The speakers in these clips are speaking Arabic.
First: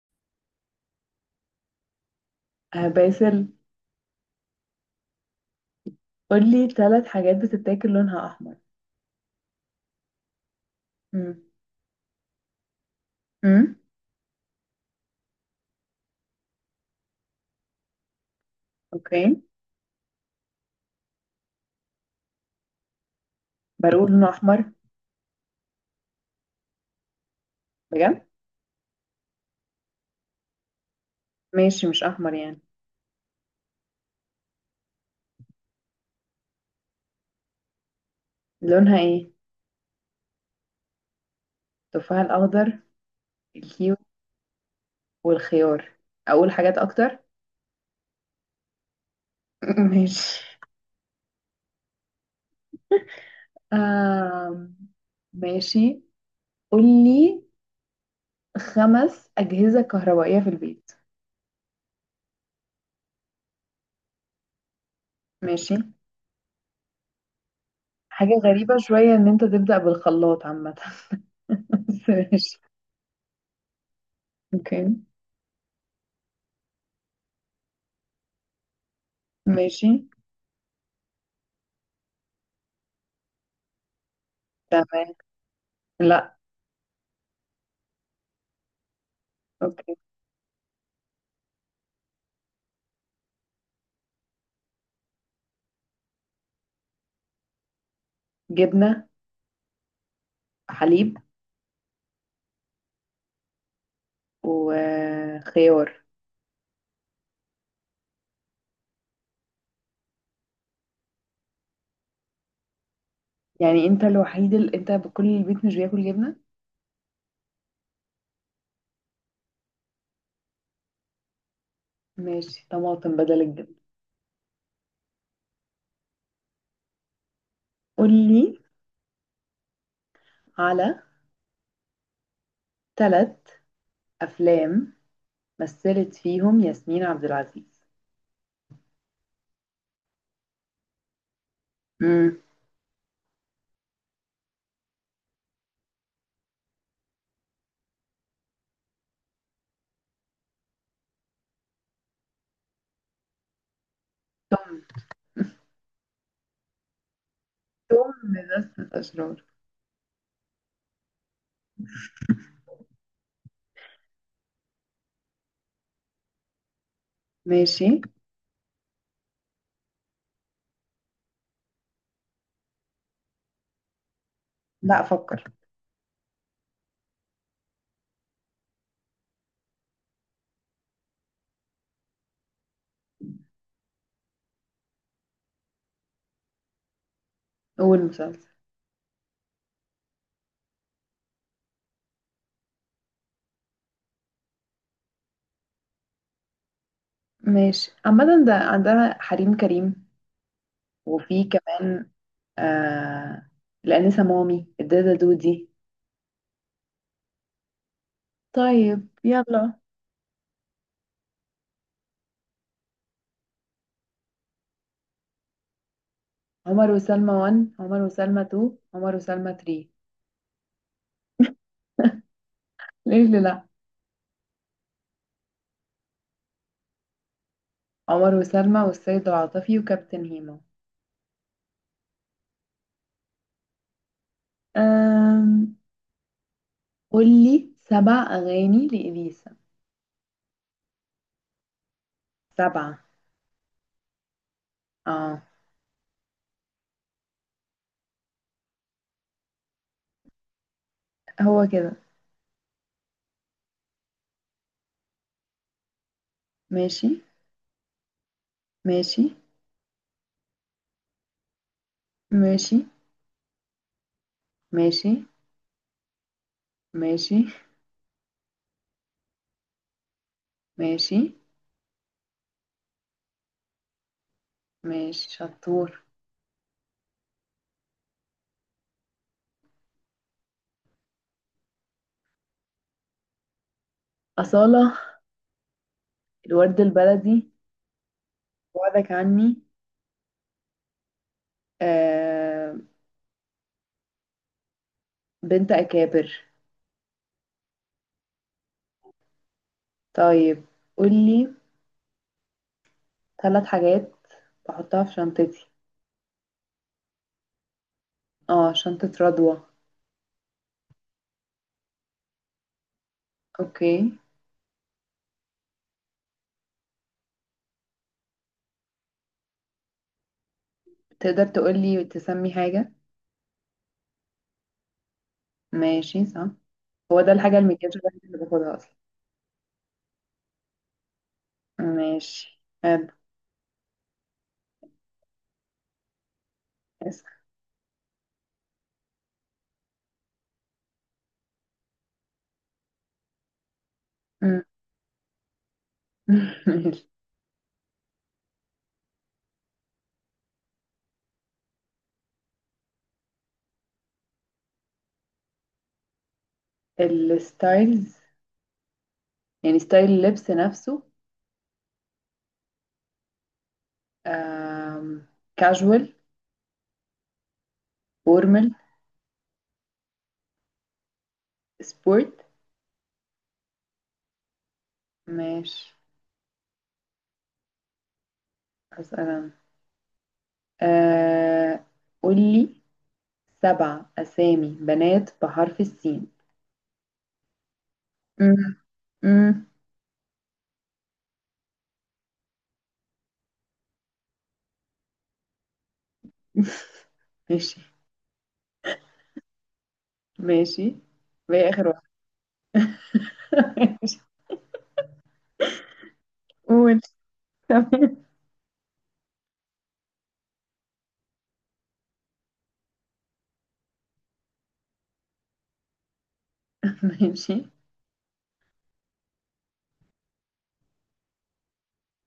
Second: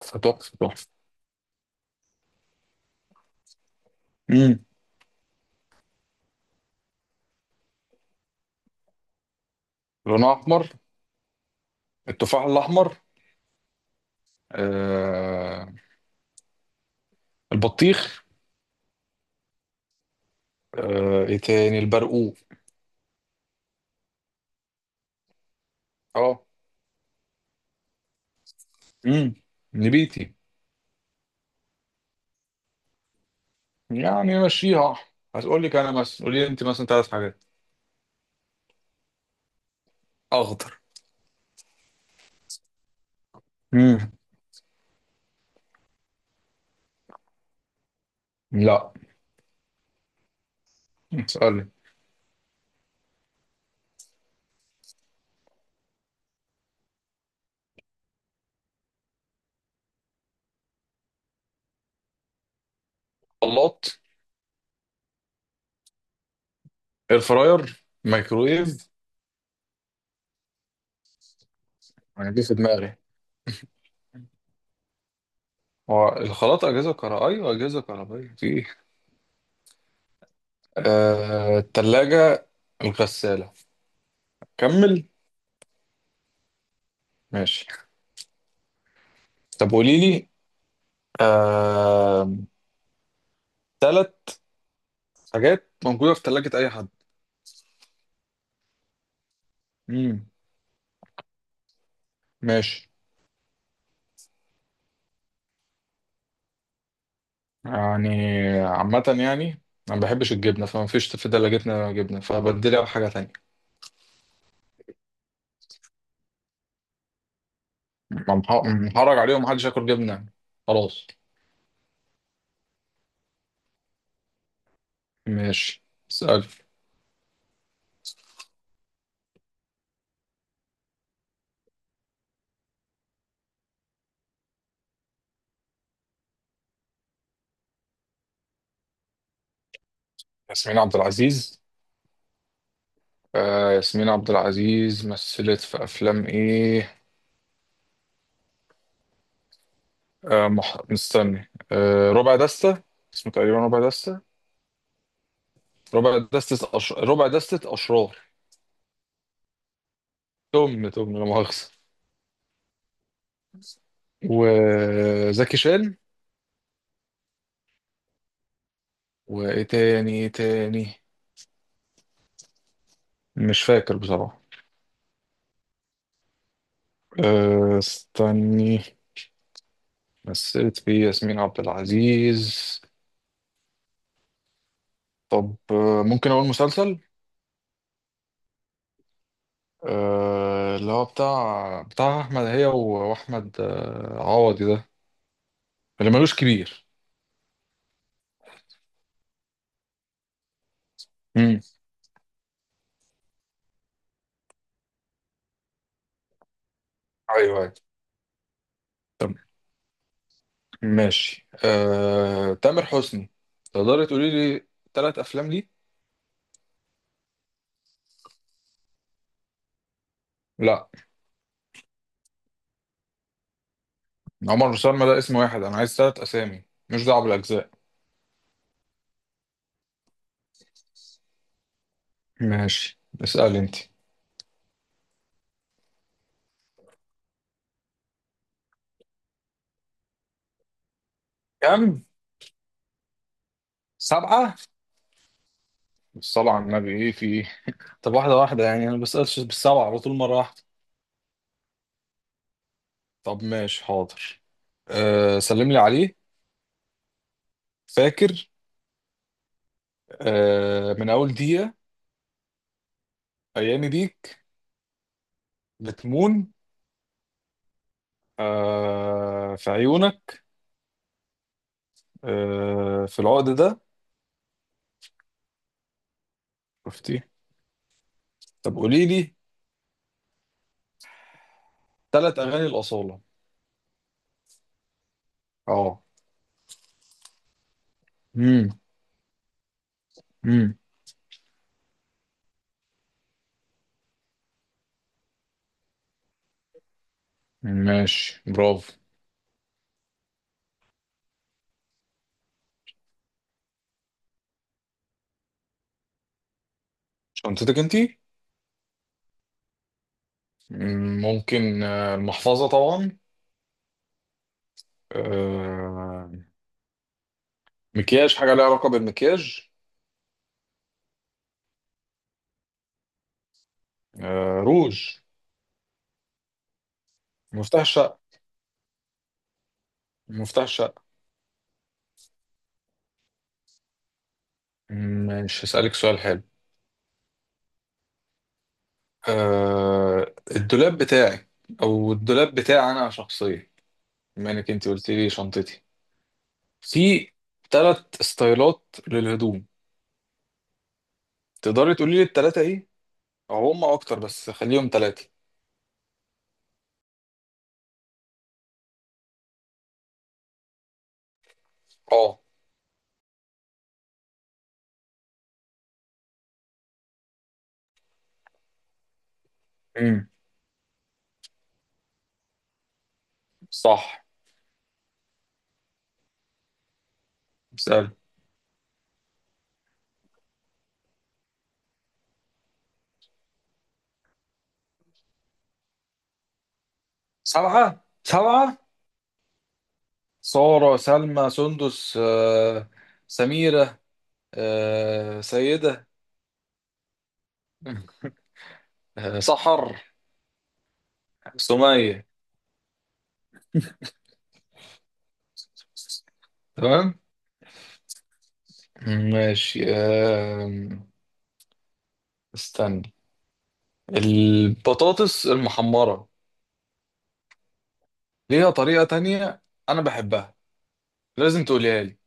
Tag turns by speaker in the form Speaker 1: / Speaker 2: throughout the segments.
Speaker 1: تحفة تحفة.
Speaker 2: آه باسل.
Speaker 1: امم
Speaker 2: قولي ثلاث حاجات بتتاكل لونها أحمر؟
Speaker 1: لونها أحمر.
Speaker 2: مم.
Speaker 1: التفاح الأحمر.
Speaker 2: مم.
Speaker 1: آه البطيخ.
Speaker 2: أوكي.
Speaker 1: إيه تاني؟ البرقوق.
Speaker 2: بقول لونه أحمر.
Speaker 1: أه.
Speaker 2: بجد.
Speaker 1: امم نبيتي.
Speaker 2: ماشي، مش أحمر يعني.
Speaker 1: يعني مشيها أحمر. هتقول لك أنا مثلا قولي لي أنت مثلا ثلاث حاجات.
Speaker 2: لونها إيه؟
Speaker 1: أخضر.
Speaker 2: التفاح الأخضر، الكيوي،
Speaker 1: امم
Speaker 2: والخيار. أقول حاجات أكتر؟
Speaker 1: لا.
Speaker 2: ماشي.
Speaker 1: اسألي.
Speaker 2: آم. ماشي. قولي خمس أجهزة كهربائية في البيت.
Speaker 1: خلاط.
Speaker 2: ماشي.
Speaker 1: إير فراير،
Speaker 2: حاجة غريبة
Speaker 1: مايكرويف.
Speaker 2: شوية إن أنت تبدأ بالخلاط عامة. بس
Speaker 1: أنا جه في
Speaker 2: ماشي.
Speaker 1: دماغي.
Speaker 2: أوكي.
Speaker 1: هو الخلاط أجهزة كهربائية، وأجهزة كهربائية في إيه؟
Speaker 2: ماشي.
Speaker 1: التلاجة، الغسالة. كمل.
Speaker 2: تمام. لا.
Speaker 1: ماشي. طب
Speaker 2: أوكي.
Speaker 1: قولي لي آه... ثلاث حاجات موجودة في ثلاجة أي حد.
Speaker 2: جبنة،
Speaker 1: مم.
Speaker 2: حليب،
Speaker 1: ماشي.
Speaker 2: وخيار.
Speaker 1: يعني عامة يعني، أنا ما بحبش الجبنة فما فيش في ثلاجتنا جبنة فبديلها بحاجة تانية.
Speaker 2: يعني انت الوحيد اللي انت بكل البيت مش بياكل جبنة؟
Speaker 1: محرج عليهم محدش ياكل جبنة يعني. خلاص.
Speaker 2: ماشي، طماطم بدل الجبنة.
Speaker 1: ماشي. اسأل.
Speaker 2: قولي على ثلاث افلام مثلت فيهم ياسمين عبد العزيز.
Speaker 1: ياسمين عبد العزيز.
Speaker 2: امم.
Speaker 1: ياسمين عبد العزيز مثلت في أفلام إيه؟ مستني. ربع دستة. اسمه تقريبا ربع دستة. ربع دستة أشرار.
Speaker 2: ثم لذة اشرار.
Speaker 1: تم لا مؤاخذة، وزكي شان.
Speaker 2: ماشي.
Speaker 1: وايه تاني ايه تاني؟ مش فاكر بصراحة.
Speaker 2: لا، افكر.
Speaker 1: استني. مثلت فيه ياسمين عبد العزيز. طب ممكن اقول مسلسل.
Speaker 2: اول مسلسل.
Speaker 1: اللي هو بتاع احمد هي واحمد، عوضي ده. اللي ملوش كبير.
Speaker 2: ماشي، عامة ده عندها حريم كريم. وفي
Speaker 1: امم
Speaker 2: كمان. آه. الأنسة مامي، الدادة دودي.
Speaker 1: ايوه أيوة.
Speaker 2: طيب يلا.
Speaker 1: ماشي تامر حسني. تقدري تقولي لي ثلاث افلام ليه؟
Speaker 2: عمر وسلمى 1، عمر وسلمى 2، عمر وسلمى 3.
Speaker 1: لا.
Speaker 2: ليه اللي لا؟
Speaker 1: عمر وسلمى ده اسم واحد، انا عايز ثلاث اسامي، مش دعوه بالاجزاء.
Speaker 2: عمر وسلمى والسيد العاطفي وكابتن هيما.
Speaker 1: ماشي اسأل انت.
Speaker 2: أم... قولي سبع أغاني لإليسا.
Speaker 1: كم؟
Speaker 2: سبعة.
Speaker 1: سبعة.
Speaker 2: اه.
Speaker 1: بالصلاة على النبي ايه في ايه. طب واحدة واحدة يعني، انا ما بسألش بالسبعة على طول مرة واحدة.
Speaker 2: هو كده.
Speaker 1: طب ماشي حاضر. سلم لي عليه.
Speaker 2: ماشي.
Speaker 1: فاكر.
Speaker 2: ماشي.
Speaker 1: من أول دقيقة.
Speaker 2: ماشي.
Speaker 1: أيامي بيك.
Speaker 2: ماشي.
Speaker 1: بتمون.
Speaker 2: ماشي.
Speaker 1: في عيونك.
Speaker 2: ماشي.
Speaker 1: في العقد ده.
Speaker 2: ماشي شطور.
Speaker 1: شفتي. طب قولي لي ثلاث أغاني الأصالة.
Speaker 2: أصالة.
Speaker 1: اه.
Speaker 2: الورد البلدي.
Speaker 1: امم
Speaker 2: وعدك عني.
Speaker 1: امم
Speaker 2: آه... بنت أكابر.
Speaker 1: ماشي برافو.
Speaker 2: طيب، قولي ثلاث حاجات بحطها في شنطتي.
Speaker 1: شنطتك انتي؟
Speaker 2: اه، شنطة رضوى.
Speaker 1: ممكن، المحفظة طبعا.
Speaker 2: اوكي.
Speaker 1: آه، مكياج، حاجة ليها علاقة بالمكياج.
Speaker 2: تقدر تقولي تسمي حاجة؟
Speaker 1: روج.
Speaker 2: ماشي صح. هو ده الحاجة
Speaker 1: مفتاح
Speaker 2: المكياج
Speaker 1: الشقة.
Speaker 2: الوحيدة اللي باخدها أصلا.
Speaker 1: مفتاح الشقة.
Speaker 2: ماشي حلو.
Speaker 1: ماشي هسألك سؤال حلو.
Speaker 2: اسأل.
Speaker 1: الدولاب بتاعي. أو الدولاب بتاعي أنا شخصيا، بما
Speaker 2: أمم.
Speaker 1: إنك أنت قلت لي شنطتي.
Speaker 2: ماشي.
Speaker 1: في تلات ستايلات للهدوم، تقدري تقولي لي التلاتة إيه؟ أو هما أكتر بس خليهم تلاتة.
Speaker 2: الستايلز، يعني ستايل اللبس نفسه.
Speaker 1: أه.
Speaker 2: آم... كاجوال، فورمال،
Speaker 1: امم
Speaker 2: سبورت.
Speaker 1: صح.
Speaker 2: ماشي.
Speaker 1: سأل.
Speaker 2: أسأل أنا. آه... قولي سبع أسامي بنات بحرف السين.
Speaker 1: سبعة سبعة؟
Speaker 2: أمم. أمم.
Speaker 1: سارة، سلمى، سندس، سميرة، سيدة،
Speaker 2: ماشي.
Speaker 1: سحر،
Speaker 2: ماشي، وهي آخر واحدة.
Speaker 1: سمية.
Speaker 2: ماشي. قول.
Speaker 1: تمام.
Speaker 2: تمام.
Speaker 1: ماشي استني. البطاطس المحمرة
Speaker 2: ماشي.
Speaker 1: ليها طريقة تانية. أنا بحبها، لازم تقوليها لي.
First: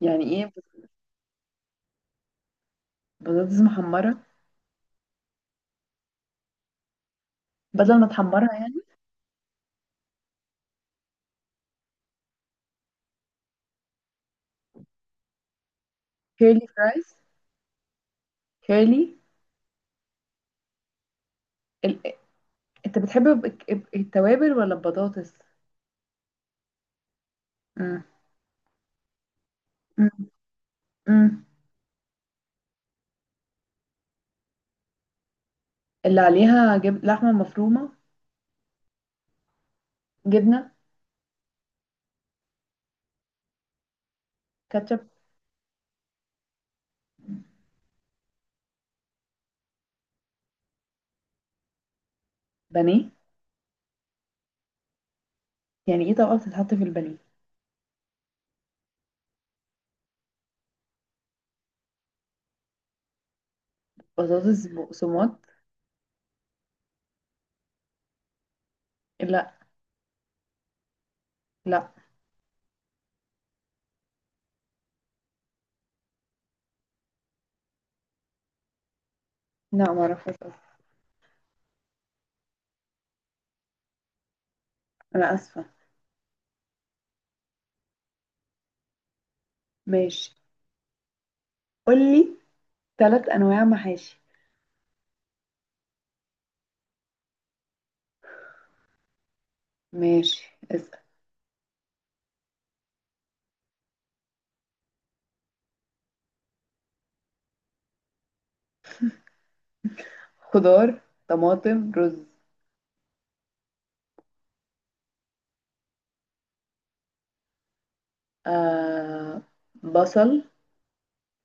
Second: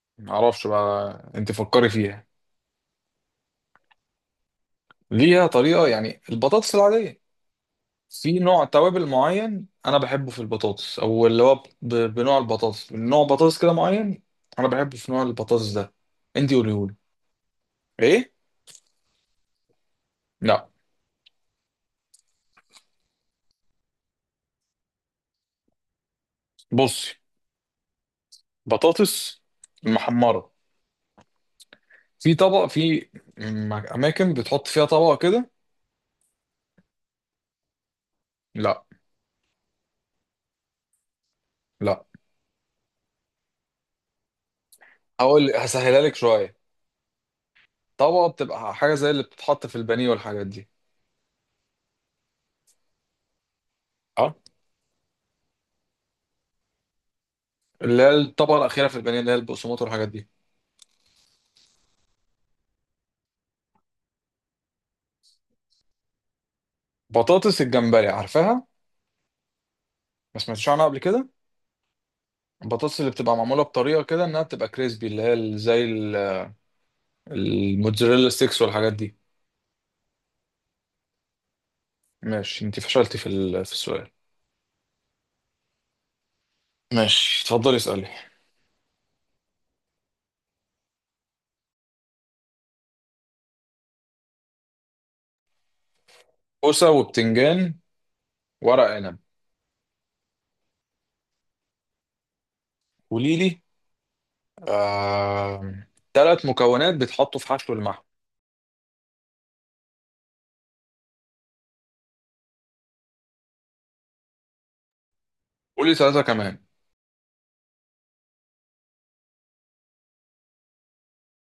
Speaker 2: يعني ايه؟
Speaker 1: معرفش بقى، أنت فكري فيها.
Speaker 2: بطاطس محمرة.
Speaker 1: ليها طريقة يعني البطاطس العادية.
Speaker 2: بدل ما
Speaker 1: في
Speaker 2: تحمرها
Speaker 1: نوع
Speaker 2: يعني.
Speaker 1: توابل معين أنا بحبه في البطاطس، أو اللي هو بنوع البطاطس، نوع بطاطس كده معين أنا بحبه في نوع البطاطس ده. أنت
Speaker 2: كيرلي
Speaker 1: قوليهولي.
Speaker 2: فرايز.
Speaker 1: إيه؟
Speaker 2: كيرلي.
Speaker 1: لا.
Speaker 2: ال... انت بتحب التوابل ولا البطاطس؟
Speaker 1: بصي.
Speaker 2: مم.
Speaker 1: بطاطس
Speaker 2: مم.
Speaker 1: محمرة.
Speaker 2: مم.
Speaker 1: في طبق، في أماكن بتحط فيها طبق كده.
Speaker 2: اللي عليها لحمة مفرومة.
Speaker 1: لا.
Speaker 2: جبنة.
Speaker 1: لا.
Speaker 2: كاتشب.
Speaker 1: هقول هسهلها لك شوية. طبقة بتبقى حاجة زي اللي بتتحط في البانيه والحاجات دي.
Speaker 2: بانيه.
Speaker 1: اه.
Speaker 2: يعني ايه طبقة بتتحط في البانيه؟
Speaker 1: اللي هي الطبقة الأخيرة في البانيه، اللي هي البقسماط والحاجات دي.
Speaker 2: بطاطس بقسماط.
Speaker 1: بطاطس الجمبري، عارفاها؟
Speaker 2: لا،
Speaker 1: ما سمعتش عنها قبل كده؟
Speaker 2: لا،
Speaker 1: البطاطس اللي بتبقى معمولة بطريقة كده إنها بتبقى كريسبي، اللي هي زي الموتزاريلا ستيكس والحاجات دي.
Speaker 2: لا، معرفش أصلاً.
Speaker 1: ماشي أنت فشلتي في في السؤال.
Speaker 2: انا اسفة.
Speaker 1: ماشي اتفضلي اسألي.
Speaker 2: ماشي. قولي ثلاث انواع محاشي.
Speaker 1: كوسة وبتنجان، ورق عنب.
Speaker 2: ماشي اسأل.
Speaker 1: قولي لي ثلاث مكونات بيتحطوا في حشو المحشي.
Speaker 2: خضار، طماطم، رز.
Speaker 1: قول لي ثلاثة كمان.
Speaker 2: آه... بصل،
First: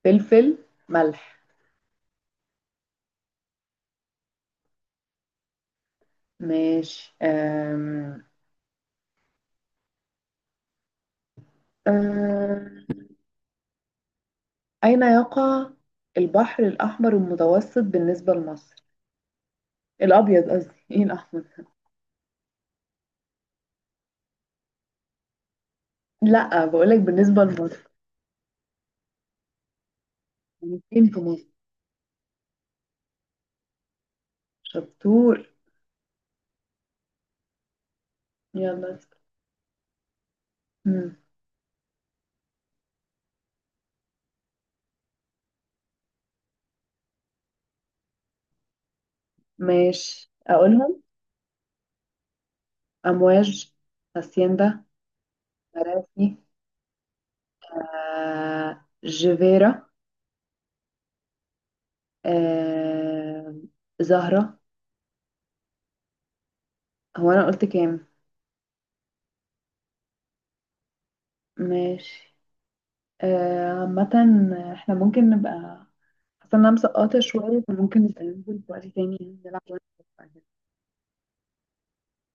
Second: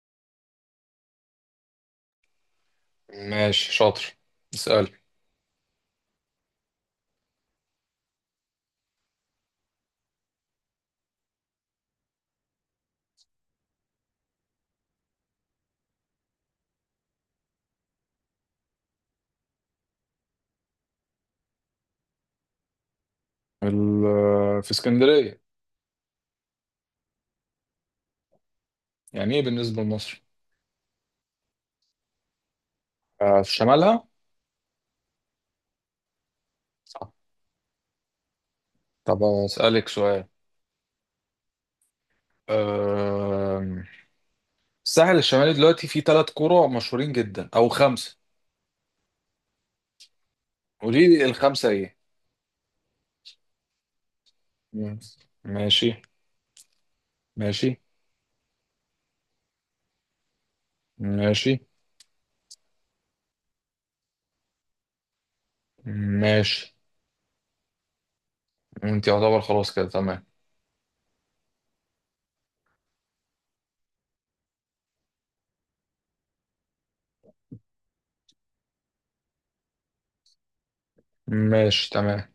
Speaker 2: فلفل، ملح.
Speaker 1: ماشي شاطر. اسأل.
Speaker 2: ماشي. أم... أين يقع البحر الأحمر المتوسط بالنسبة لمصر؟ الأبيض قصدي، إيه الأحمر؟
Speaker 1: في اسكندرية.
Speaker 2: لأ، بقولك بالنسبة لمصر.
Speaker 1: يعني ايه بالنسبة لمصر؟
Speaker 2: يعني فين في مصر؟
Speaker 1: في شمالها.
Speaker 2: شطور.
Speaker 1: صح.
Speaker 2: يلا اسأل.
Speaker 1: طب اسألك سؤال.
Speaker 2: مم.
Speaker 1: آم، الساحل الشمالي دلوقتي فيه ثلاث قرى مشهورين جدا او خمسة.
Speaker 2: ماشي أقولهم.
Speaker 1: قولي لي الخمسة ايه.
Speaker 2: أمواج، هاسيندا،
Speaker 1: مم. ماشي.
Speaker 2: مراسي،
Speaker 1: ماشي.
Speaker 2: جيفيرا،
Speaker 1: ماشي.
Speaker 2: آه... زهرة.
Speaker 1: ماشي.
Speaker 2: هو أنا قلت كام؟
Speaker 1: انت يعتبر خلاص كده تمام.
Speaker 2: ماشي. عامة احنا ممكن نبقى. حاسة إن أنا مسقطة شوية فممكن نبقى ننزل في وقت تاني يعني نلعب شوية.
Speaker 1: ماشي تمام.